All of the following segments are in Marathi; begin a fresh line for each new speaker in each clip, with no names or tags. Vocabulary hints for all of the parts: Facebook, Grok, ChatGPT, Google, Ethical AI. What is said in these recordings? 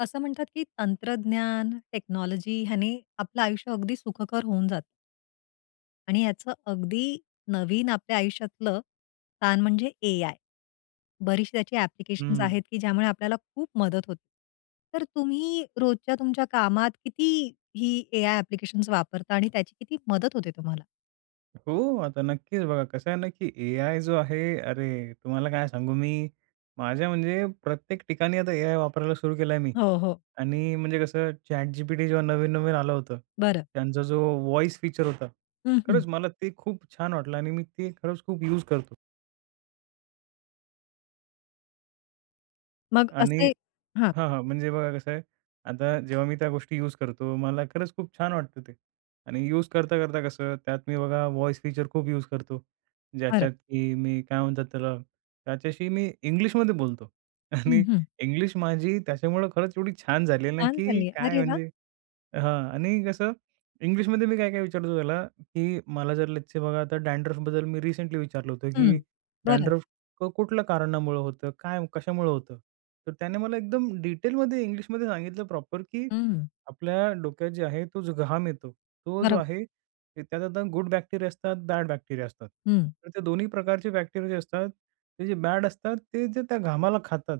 असं म्हणतात की तंत्रज्ञान, टेक्नॉलॉजी ह्याने आपलं आयुष्य अगदी सुखकर होऊन जातं आणि याचं अगदी नवीन आपल्या आयुष्यातलं स्थान म्हणजे एआय. बरीचशी त्याची ॲप्लिकेशन्स
हं.
आहेत की ज्यामुळे आपल्याला खूप मदत होते. तर तुम्ही रोजच्या तुमच्या कामात किती ही एआय ॲप्लिकेशन्स वापरता आणि त्याची किती मदत होते तुम्हाला?
हो, आता नक्कीच बघा कसं आहे ना, की एआय जो आहे, अरे तुम्हाला काय सांगू मी, माझ्या म्हणजे प्रत्येक ठिकाणी आता एआय वापरायला सुरू केलाय मी.
हो, हो.
आणि म्हणजे कसं ChatGPT जेव्हा नवीन-नवीन आलं होतं,
बरं.
त्यांचा जो व्हॉईस फीचर होता,
हं, हं.
खरंच मला ते खूप छान वाटलं आणि मी ते खरंच खूप यूज करतो
मग
आणि
असे हां,
हां, हां. म्हणजे बघा कसं आहे, आता जेव्हा मी त्या गोष्टी यूज करतो, मला खरंच खूप छान वाटतं ते. आणि यूज करता-करता कसं त्यात मी बघा व्हॉईस फीचर खूप यूज करतो.
बरं.
ज्याच्यात की मी काय म्हणतात त्याला, त्याच्याशी मी इंग्लिशमध्ये बोलतो.
हं,
आणि
हं.
इंग्लिश माझी त्याच्यामुळं खरंच एवढी छान झाली आहे ना,
छान
की
चालली,
काय
अरे वाह!
म्हणजे हां. आणि कसं इंग्लिशमध्ये मी काय-काय विचारतो त्याला, की मला जर लेट्स बघा आता डॅन्ड्रफबद्दल मी रिसेंटली विचारलं होतं,
हं.
की
बरं.
डॅन्ड्रफ कुठल्या कारणामुळं होतं? काय कशामुळं होतं? तर त्याने मला एकदम डिटेलमध्ये इंग्लिशमध्ये सांगितलं प्रॉपर, की
हं.
आपल्या डोक्यात जे आहे तो जो घाम येतो, तो जो
बरोबर.
आहे त्यात आता गुड बॅक्टेरिया असतात, बॅड बॅक्टेरिया असतात.
हं.
तर ते दोन्ही प्रकारचे बॅक्टेरिया जे असतात, ते जे बॅड असतात, ते जे त्या घामाला खातात.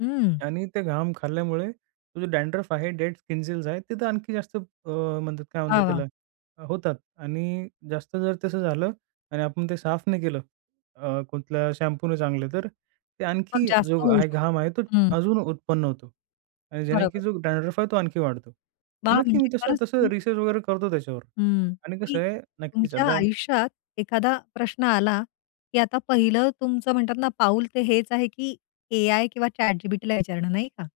हं.
आणि ते घाम खाल्ल्यामुळे तो जो डॅन्ड्रफ आहे, डेड स्किन सेल्स आहेत, ते तर आणखी जास्त म्हणतात काय म्हणतात
वाह! वाह!
त्याला, होतात आणि जास्त जर तसं झालं आणि आपण ते साफ नाही केलं कुठल्या शॅम्पूने चांगले, तर ते
मग
आणखी
जास्त
जो
होऊ
आहे
शकतो.
घाम आहे तो
हं.
अजून उत्पन्न होतो आणि ज्याने की
बरोबर.
जो डॅन्ड्रफ आहे तो आणखी वाढतो.
वाह!
नक्की मी
म्हणजे
तसं
खरंच
तसं
तुम्ही
रिसर्च वगैरे करतो त्याच्यावर
हं.
आणि कसं
तुम्ही
आहे नक्कीच
तुमच्या
आता
आयुष्यात एखादा प्रश्न आला, की आता पहिलं तुमचं म्हणतात ना पाऊल ते हेच आहे, की एआय किंवा ChatGPTला विचारणं नाही का?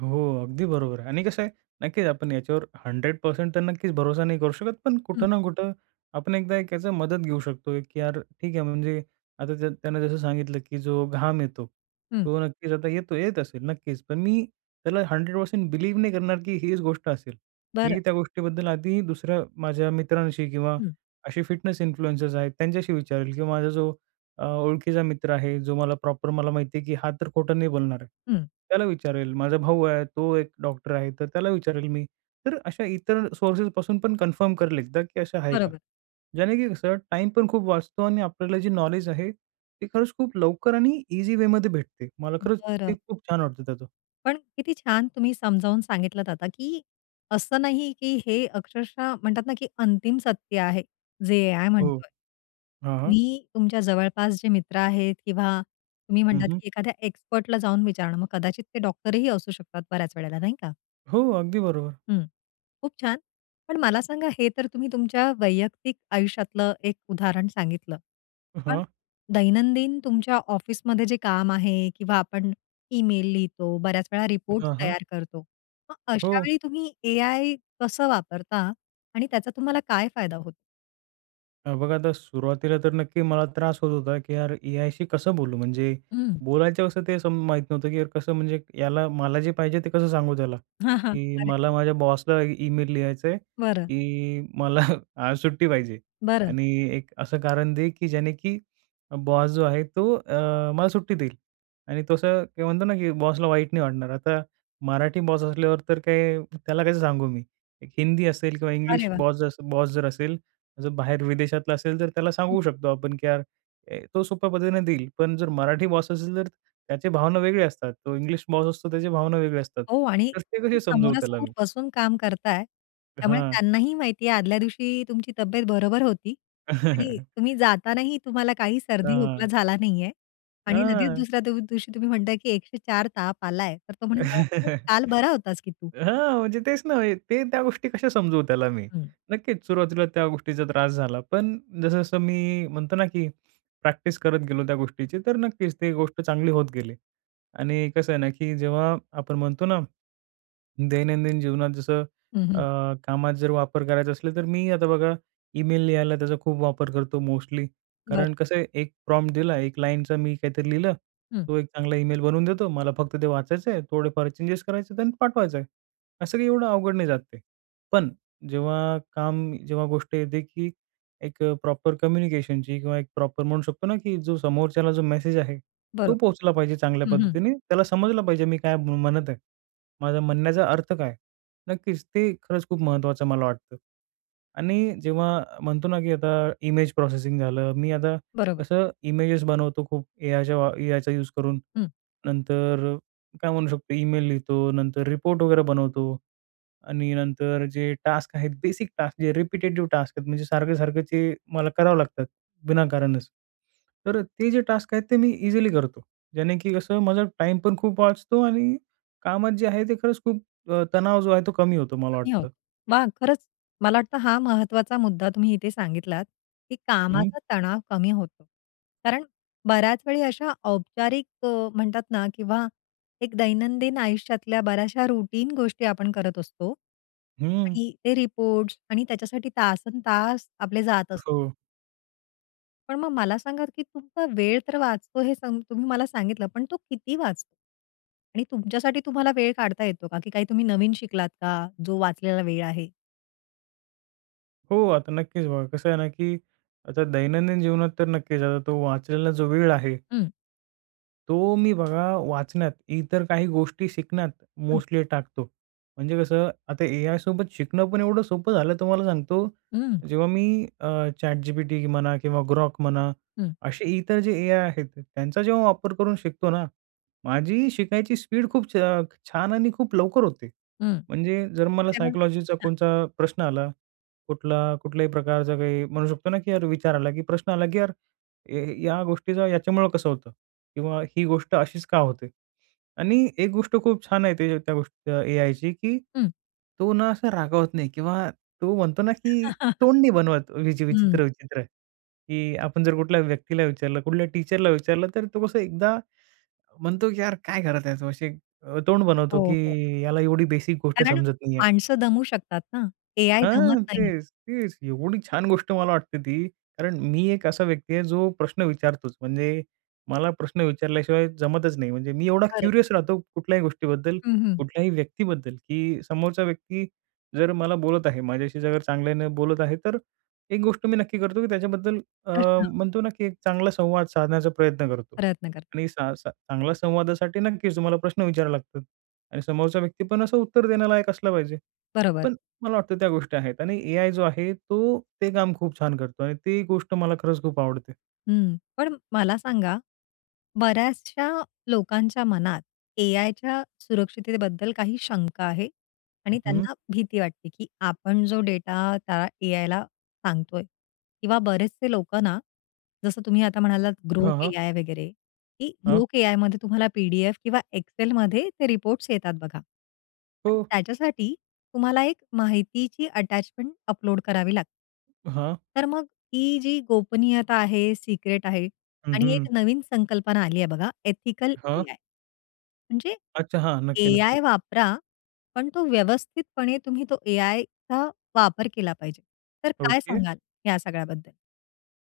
हो, अगदी बरोबर आहे. आणि कसं आहे, नक्कीच आपण याच्यावर 100% तर नक्कीच भरोसा नाही करू शकत. पण
हं,
कुठं ना कुठं आपण एकदा एक याचं मदत घेऊ शकतो, की यार ठीक आहे म्हणजे आता त्यानं जसं सांगितलं, की जो घाम येतो,
हं.
तो नक्कीच आता येत असेल नक्कीच. पण मी त्याला 100% बिलीव्ह नाही करणार, की हीच गोष्ट असेल.
बरं.
मी त्या गोष्टीबद्दल आधी दुसऱ्या माझ्या मित्रांशी किंवा
हं,
असे फिटनेस इन्फ्लुएन्सर्स आहेत त्यांच्याशी विचारेल किंवा माझा जो ओळखीचा मित्र आहे, जो मला प्रॉपर मला माहिती आहे, की हा तर खोटं नाही बोलणार आहे.
हं.
त्याला विचारेल. माझा भाऊ आहे, तो एक डॉक्टर आहे, तर त्याला विचारेल मी. तर अशा इतर सोर्सेसपासून पण कन्फर्म करेल एकदा, की असं आहे का?
बरोबर.
ज्याने की कसं टाइम पण खूप वाचतो आणि आपल्याला जे नॉलेज आहे, ते खरंच खूप लवकर आणि ईझी वेमध्ये भेटते. मला खरंच ते
बरं.
खूप छान वाटतं त्याचं.
पण किती छान तुम्ही समजावून सांगितलंत आता, की असं नाही, की हे अक्षरशः म्हणतात ना, की अंतिम सत्य आहे, जे एआय
हो.
म्हणतोय.
हां, हां.
मी तुमच्या जवळपास जे मित्र आहेत किंवा तुम्ही म्हणतात, की एखाद्या एक्सपर्टला जाऊन विचारणं, मग कदाचित ते डॉक्टरही असू शकतात बऱ्याच वेळेला, नाही का?
हो, अगदी बरोबर.
हं. खूप छान. पण मला सांगा, हे तर तुम्ही तुमच्या वैयक्तिक आयुष्यातलं एक उदाहरण सांगितलं. पण
हां.
दैनंदिन तुमच्या ऑफिसमध्ये जे काम आहे किंवा आपण ईमेल लिहितो, बऱ्याच वेळा रिपोर्ट्स
हां, हां.
तयार करतो. मग अशा
हो.
वेळी तुम्ही एआय कसं वापरता आणि त्याचा तुम्हाला काय फायदा होतो?
बघा आता सुरुवातीला तर नक्की मला त्रास होत होता, की यार एआयशी कसं बोलू? म्हणजे
हं.
बोलायचं कसं ते सम माहीत नव्हतं, की यार कसं म्हणजे याला मला जे पाहिजे ते कसं सांगू त्याला?
हां, हां.
की
अरे,
मला माझ्या बॉसला ईमेल लिहायचं आहे,
बरं,
की मला आज सुट्टी पाहिजे
बरं.
आणि एक असं कारण दे, की ज्याने की बॉस जो आहे तो मला सुट्टी देईल आणि तसं ते म्हणतो ना, की बॉसला वाईट नाही वाटणार. आता मराठी बॉस असल्यावर तर काय त्याला कसं सांगू मी? एक हिंदी असेल किंवा इंग्लिश
अरे वाह!
बॉस बॉस जर असेल जर बाहेर विदेशातला असेल तर त्याला सांगू शकतो आपण, की यार ए, तो सोप्या पद्धतीने देईल. पण जर मराठी बॉस असेल तर त्याची भावना वेगळी असतात. तो इंग्लिश बॉस असतो त्याची भावना वेगळी असतात.
हो आणि
तर ते
तुम्ही
कसे समजवू त्याला मी?
समोरासमोर बसून काम करताय, त्यामुळे
हां.
त्यांनाही माहिती आहे आदल्या दिवशी तुमची तब्येत बरोबर होती आणि तुम्ही जातानाही तुम्हाला काही सर्दी,
हां.
खोकला झाला नाहीये आणि लगेच
हां.
दुसऱ्या दिवशी तुम्ही म्हणताय, की 104 ताप आलाय, तर तो म्हणेल, "अरे, काल बरा होतास की तू."
हां, म्हणजे तेच ना, ते त्या गोष्टी कशा समजवू त्याला मी?
हं,
नक्कीच सुरुवातीला त्या गोष्टीचा त्रास झाला. पण जसं-जसं मी म्हणतो ना, की प्रॅक्टिस करत गेलो त्या गोष्टीची, तर नक्कीच ती गोष्ट चांगली होत गेली. आणि कसं आहे ना, की जेव्हा आपण म्हणतो ना दैनंदिन जीवनात जसं
हं,
अ,
हं.
कामात जर वापर करायचा असला, तर मी आता बघा ईमेल लिहायला त्याचा खूप वापर करतो मोस्टली. कारण
बरं.
कसं आहे, एक प्रॉम्प्ट दिला, एक लाईनचा मी काहीतरी लिहिलं,
हं,
तो एक चांगला ईमेल बनवून देतो. मला फक्त ते वाचायचं आहे, थोडेफार चेंजेस करायचे आहेत आणि पाठवायचं आहे. असं काही एवढं अवघड नाही जात ते. पण जेव्हा काम जेव्हा गोष्ट येते, की एक प्रॉपर कम्युनिकेशनची किंवा एक प्रॉपर म्हणू शकतो ना, की जो समोरच्याला जो मेसेज आहे, तो
बरोबर.
पोहोचला पाहिजे चांगल्या
हं, हं.
पद्धतीने. त्याला समजलं पाहिजे मी काय म्हणत आहे. माझा म्हणण्याचा अर्थ काय? नक्कीच, ते खरंच खूप महत्त्वाचं मला वाटतं. आणि जेव्हा म्हणतो ना, की आता इमेज प्रोसेसिंग झालं. मी आता
बरोबर.
कसं इमेजेस बनवतो खूप एआयच्या वा एआयचा यूज करून.
हं.
नंतर काय म्हणू शकतो, ईमेल लिहितो, नंतर रिपोर्ट वगैरे बनवतो. आणि नंतर जे टास्क आहेत, बेसिक टास्क जे रिपिटेटिव्ह टास्क आहेत, म्हणजे सारखे-सारखे ते मला करावं लागतात विनाकारणच. तर ते जे टास्क आहेत ते मी इझिली करतो. ज्याने की कसं माझा टाइम पण खूप वाचतो आणि कामात जे आहे ते खरंच खूप तणाव जो आहे तो कमी होतो मला
कमी होतो.
वाटतं.
मग खरंच मला वाटतं हा महत्वाचा मुद्दा तुम्ही इथे सांगितलात, की
हं,
कामाचा तणाव कमी होतो. कारण बऱ्याच वेळी अशा औपचारिक म्हणतात ना, किंवा एक दैनंदिन आयुष्यातल्या बऱ्याचशा रूटीन गोष्टी आपण करत असतो
हं.
आणि ते रिपोर्ट्स आणि त्याच्यासाठी तासंतास आपले जात असतात.
हो.
पण मग मला सांगा, की तुमचा वेळ तर वाचतो हे सम तुम्ही मला सांगितलं, पण तो किती वाचतो? आणि तुमच्यासाठी तुम्हाला वेळ काढता येतो का? की काही तुम्ही नवीन शिकलात का, जो वाचलेला वेळ आहे?
हो, आता नक्कीच बघा कसं आहे ना, की आता दैनंदिन जीवनात तर नक्कीच आता तो वाचलेला जो वेळ आहे
हं.
तो मी बघा वाचण्यात, इतर काही गोष्टी शिकण्यात
हं.
मोस्टली टाकतो. म्हणजे कसं आता एआयसोबत शिकणं पण एवढं सोपं झालं तुम्हाला सांगतो.
हं,
जेव्हा मी ChatGPT म्हणा किंवा Grok म्हणा
हं,
असे इतर जे एआय आहेत त्यांचा जेव्हा वापर करून शिकतो ना, माझी शिकायची स्पीड खूप छान आणि खूप लवकर होते.
हं,
म्हणजे जर मला
अरे वाह!
सायकॉलॉजीचा कोणता प्रश्न आला, कुठल्याही प्रकारचा काही म्हणू शकतो ना, की यार विचार आला, की प्रश्न आला, की यार ए या गोष्टीचा याच्यामुळं कसं होतं? किंवा ही गोष्ट अशीच का होते? आणि एक गोष्ट खूप छान आहे ते त्या गोष्टी एआयची, की
हं,
तो ना असा रागावत नाही किंवा तो म्हणतो ना, की तोंड नाही बनवत
हं.
विचित्र-विचित्र, की आपण जर कुठल्या व्यक्तीला विचारलं, कुठल्या टीचरला विचारलं, तर तो कसं एकदा म्हणतो, की "यार काय खरं त्याचं?" असे तोंड बनवतो,
हो, हो.
की "याला एवढी बेसिक गोष्ट
कारण
समजत नाही
माणसं दमू शकतात ना. एआय दमत
हां,
नाही.
तेच, तेच. एवढी छान गोष्ट मला वाटते ती. कारण मी एक असा व्यक्ती आहे जो प्रश्न विचारतोच. म्हणजे मला प्रश्न विचारल्याशिवाय जमतच नाही. म्हणजे मी एवढा
बरं.
क्युरियस राहतो कुठल्याही गोष्टीबद्दल,
हं, हं.
कुठल्याही व्यक्तीबद्दल, की समोरचा व्यक्ती जर मला बोलत आहे, माझ्याशी जर चांगल्यानं बोलत आहे, तर एक गोष्ट मी नक्की करतो की त्याच्याबद्दल अ,
प्रश्न
म्हणतो ना, की एक चांगला संवाद साधण्याचा प्रयत्न करतो.
प्रयत्न करतात.
आणि सा सा चांगला संवादासाठी नक्कीच तुम्हाला प्रश्न विचारावे लागतात. आणि समोरचा व्यक्ती पण असं उत्तर देण्यालायक असला पाहिजे.
बरोबर.
पण मला वाटतं त्या गोष्टी आहेत आणि एआय जो आहे तो ते काम खूप छान करतो आणि ती गोष्ट मला खरंच खूप आवडते.
हं. पण मला सांगा, बऱ्याचशा लोकांच्या मनात एआयच्या सुरक्षिततेबद्दल काही शंका आहे
हं.
आणि
हं.
त्यांना भीती वाटते, की आपण जो डेटा त्या एआयला सांगतोय किंवा बरेचसे लोकं ना, जसं तुम्ही आता म्हणालात
हां,
ग्रोक
हां.
एआय वगैरे, की
हां.
ग्रोक एआयमध्ये तुम्हाला पी-डी-एफ किंवा एक्सेलमध्ये ते रिपोर्ट्स येतात बघा.
हो.
पण त्याच्यासाठी तुम्हाला एक माहितीची अटॅचमेंट अपलोड करावी लागते.
हां.
तर मग ही जी गोपनीयता आहे, सिक्रेट आहे,
हं,
आणि
हं.
एक नवीन संकल्पना आली आहे बघा, एथिकल
हां.
एआय. म्हणजे
अच्छा. हां. नक्की, नक्की.
एआय वापरा, पण तो व्यवस्थितपणे तुम्ही तो एआयचा वापर केला पाहिजे. तर काय
ओके.
सांगाल या सगळ्याबद्दल?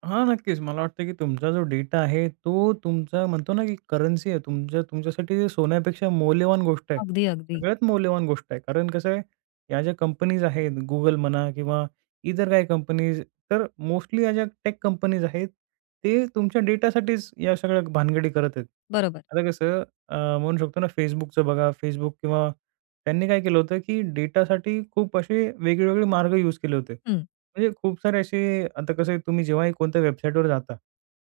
हां, नक्कीच. मला वाटतं की तुमचा जो डेटा आहे, तो तुमचा म्हणतो ना की करन्सी आहे. तुमच्या तुमच्यासाठी ते सोन्यापेक्षा मौल्यवान गोष्ट आहे.
अगदी, अगदी.
सगळ्यात मौल्यवान गोष्ट आहे. कारण कसं आहे, या ज्या कंपनीज आहेत, Google म्हणा किंवा इतर काही कंपनीज, तर मोस्टली या ज्या टेक कंपनीज आहेत, ते तुमच्या डेटासाठीच या सगळ्या भानगडी करत आहेत.
बरोबर.
आता कसं म्हणू शकतो ना Facebookचं बघा, Facebook किंवा त्यांनी काय केलं होतं की डेटासाठी खूप असे वेगळे मार्ग यूज केले होते.
हं,
म्हणजे खूप सारे असे आता कसं आहे तुम्ही जेव्हाही कोणत्या वेबसाईटवर जाता,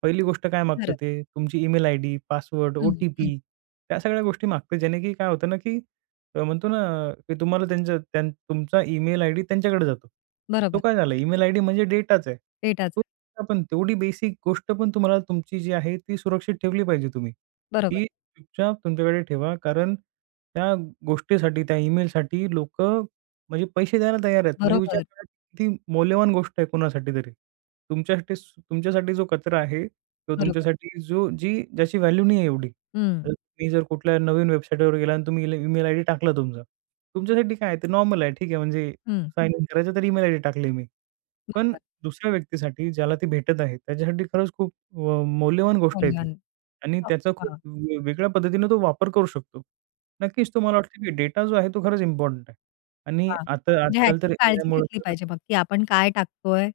पहिली गोष्ट काय मागतं
खरं.
ते तुमची ईमेल आयडी, पासवर्ड,
हं, हं.
ओ-टी-पी त्या सगळ्या गोष्टी मागतं. ज्याने की काय होतं ना, की म्हणतो ना, की तुम्हाला त्यांच्या त्यां तुमचा ईमेल आयडी त्यांच्याकडे जातो. तो
बरोबर.
काय झाला ईमेल आयडी म्हणजे डेटाच आहे. तो
डेटाचं.
आपण तेवढी बेसिक गोष्ट पण तुम्हाला तुमची जी आहे ती सुरक्षित ठेवली पाहिजे तुम्ही.
बरोबर,
ती चुपचाप तुमच्याकडे ठेवा. कारण त्या गोष्टीसाठी, त्या ईमेलसाठी लोकं म्हणजे पैसे द्यायला तयार आहेत. म्हणजे विचार
बरोबर,
करा ती मौल्यवान गोष्ट आहे कोणासाठी तरी. तुमच्यासाठी तुमच्यासाठी जो कचरा आहे किंवा
बरोबर.
तुमच्यासाठी जो जी ज्याची व्हॅल्यू नाही आहे एवढी.
हं,
आता तुम्ही जर कुठल्या नवीन वेबसाईटवर गेला आणि तुम्ही ईमेल आयडी टाकला तुमचा. तुमच्यासाठी काय आहे ते नॉर्मल आहे. ठीक आहे म्हणजे
हं.
साइन इन करायचं तर ईमेल आयडी टाकली मी. पण
बरोबर.
दुसऱ्या व्यक्तीसाठी ज्याला ती भेटत आहे त्याच्यासाठी खरंच खूप मौल्यवान गोष्ट आहे ती.
मौल्यवान.
आणि
हो,
त्याचा खूप
वाह!
वेगळ्या पद्धतीने तो वापर करू शकतो. नक्कीच तो मला वाटतं की डेटा जो आहे तो खरंच इम्पोर्टंट आहे. आणि
वाह!
आता
म्हणजे
आजकाल
ह्याची
तर
काळजी
एआयमुळे
घेतली
तर
पाहिजे मग, की आपण काय टाकतोय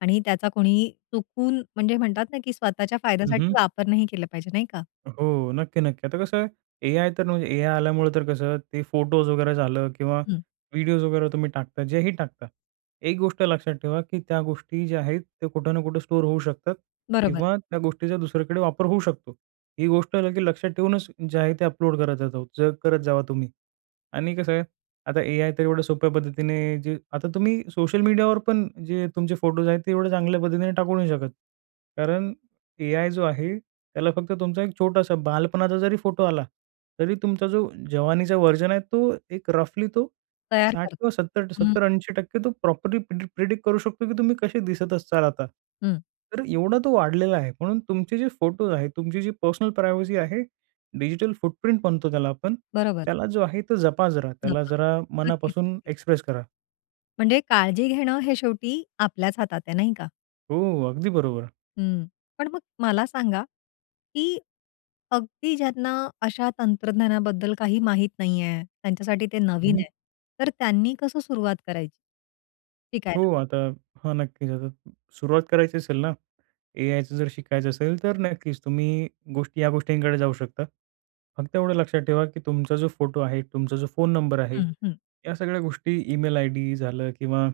आणि त्याचा कोणी चुकून म्हणजे म्हणतात ना, की स्वतःच्या फायद्यासाठी
हं,
वापर नाही केला पाहिजे, नाही का?
हो. नक्की, नक्की. आता कसं एआय तर म्हणजे एआय आल्यामुळे तर कसं ते फोटोज वगैरे झालं किंवा
हं,
व्हिडिओज वगैरे तुम्ही टाकता, जेही टाकता. एक गोष्ट लक्षात ठेवा, की त्या गोष्टी ज्या आहेत त्या कुठं ना कुठं स्टोअर होऊ शकतात
बरोबर.
किंवा त्या गोष्टीचा दुसरीकडे वापर होऊ शकतो. ही गोष्ट लक्षात ठेवूनच जे आहे ते अपलोड करत जातो करत जावा तुम्ही. आणि कसं आहे, आता एआय तर एवढ्या सोप्या पद्धतीने जे आता तुम्ही सोशल मीडियावर पण जे तुमचे फोटोज आहेत, ते एवढ्या चांगल्या पद्धतीने टाकू नाही शकत. कारण एआय जो आहे, त्याला फक्त तुमचा एक छोटासा बालपणाचा जरी फोटो आला, तरी तुमचा जो जवानीचा व्हर्जन आहे, तो एक रफली तो
तयार
60
करतो.
किंवा 70
हं,
70 टक्के तो प्रॉपरली प्रिडिक्ट करू शकतो, की तुम्ही कसे दिसत असाल आता.
हं.
तर एवढा तो वाढलेला आहे. म्हणून तुमचे जे फोटोज आहेत, तुमची जी पर्सनल प्रायव्हसी आहे, डिजिटल फुटप्रिंट म्हणतो त्याला आपण.
बरोबर.
त्याला जो आहे तो जपा जरा. त्याला
नफा.
जरा
नक्कीच,
मनापासून
नक्कीच.
एक्सप्रेस करा.
म्हणजे काळजी घेणं हे शेवटी आपल्याच हातात आहे, नाही का?
हो, अगदी बरोबर.
हं. पण मग मला सांगा, की अगदी ज्यांना अशा तंत्रज्ञानाबद्दल काही माहीत नाहीये, त्यांच्यासाठी ते नवीन
हं.
आहे, तर त्यांनी कसं सुरुवात करायची?
हो,
शिकायला?
आता हां, नक्कीच. आता सुरुवात करायची असेल ना, एआयचं जर शिकायचं असेल, तर नक्कीच तुम्ही या गोष्टींकडे जाऊ शकता. फक्त एवढं लक्षात ठेवा, की तुमचा जो फोटो आहे, तुमचा जो फोन नंबर आहे,
हं, हं.
या सगळ्या गोष्टी ईमेल आयडी झालं किंवा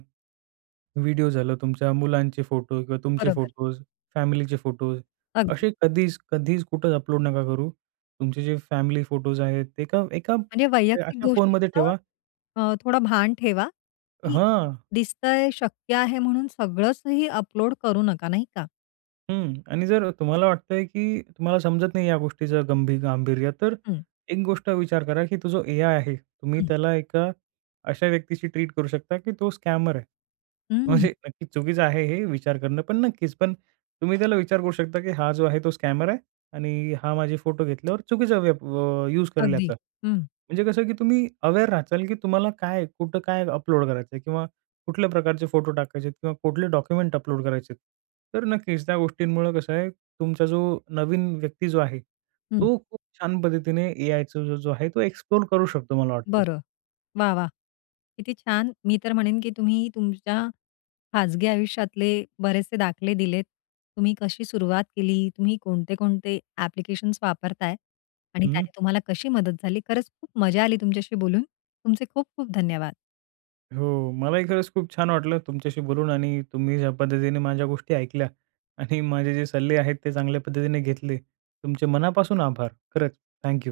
व्हिडिओ झालं तुमच्या मुलांचे फोटो किंवा तुमचे
बरोबर,
फोटोज, फॅमिलीचे फोटोज
अगदी.
असे कधीच, कधीच कुठंच अपलोड नका करू. तुमचे जे फॅमिली फोटोज आहेत ते एका एका
म्हणजे वैयक्तिक
अशा फोनमध्ये
गोष्टींचं
ठेवा
थोडं भान ठेवा, की
हां.
दिसतंय, शक्य आहे म्हणून सगळंचही अपलोड करू नका, नाही का?
हं. आणि जर तुम्हाला वाटतंय, की तुम्हाला समजत नाही या गोष्टीचं गांभीर्य, तर
हं,
एक गोष्ट विचार करा, की तो जो एआय आहे, तुम्ही
हं,
त्याला एका अशा व्यक्तीशी ट्रीट करू शकता, की तो स्कॅमर आहे.
हं,
म्हणजे नक्कीच चुकीचं आहे हे विचार करणं, पण नक्कीच. पण तुम्ही त्याला विचार करू शकता, की हा जो आहे तो स्कॅमर आहे आणि हा माझे फोटो घेतल्यावर चुकीचा वेप यूज करेल
अगदी.
याचा.
हं,
म्हणजे कसं, की तुम्ही अवेअर राहाल, की तुम्हाला काय, कुठं काय अपलोड करायचं किंवा कुठल्या प्रकारचे फोटो टाकायचे आहेत किंवा कुठले डॉक्युमेंट अपलोड करायचे आहेत. तर नक्कीच त्या गोष्टींमुळं कसं आहे, तुमचा जो नवीन व्यक्ती जो आहे,
हं.
तो खूप छान पद्धतीने एआयचा जो जो आहे तो एक्सप्लोर करू शकतो मला वाटतं.
बरं. वाह! वाह! किती छान. मी तर म्हणेन, की तुम्ही तुमच्या खाजगी आयुष्यातले बरेचसे दाखले दिलेत. तुम्ही कशी सुरुवात केली, तुम्ही कोणते-कोणते ॲप्लिकेशन्स वापरताय आणि
हं.
त्याने तुम्हाला कशी मदत झाली. खरंच खूप मजा आली तुमच्याशी बोलून. तुमचे खूप खूप धन्यवाद.
हो, मलाही खरंच खूप छान वाटलं तुमच्याशी बोलून आणि तुम्ही ज्या पद्धतीने माझ्या गोष्टी ऐकल्या आणि माझे जे सल्ले आहेत ते चांगल्या पद्धतीने घेतले. तुमचे मनापासून आभार. खरंच थँक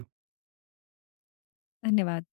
धन्यवाद.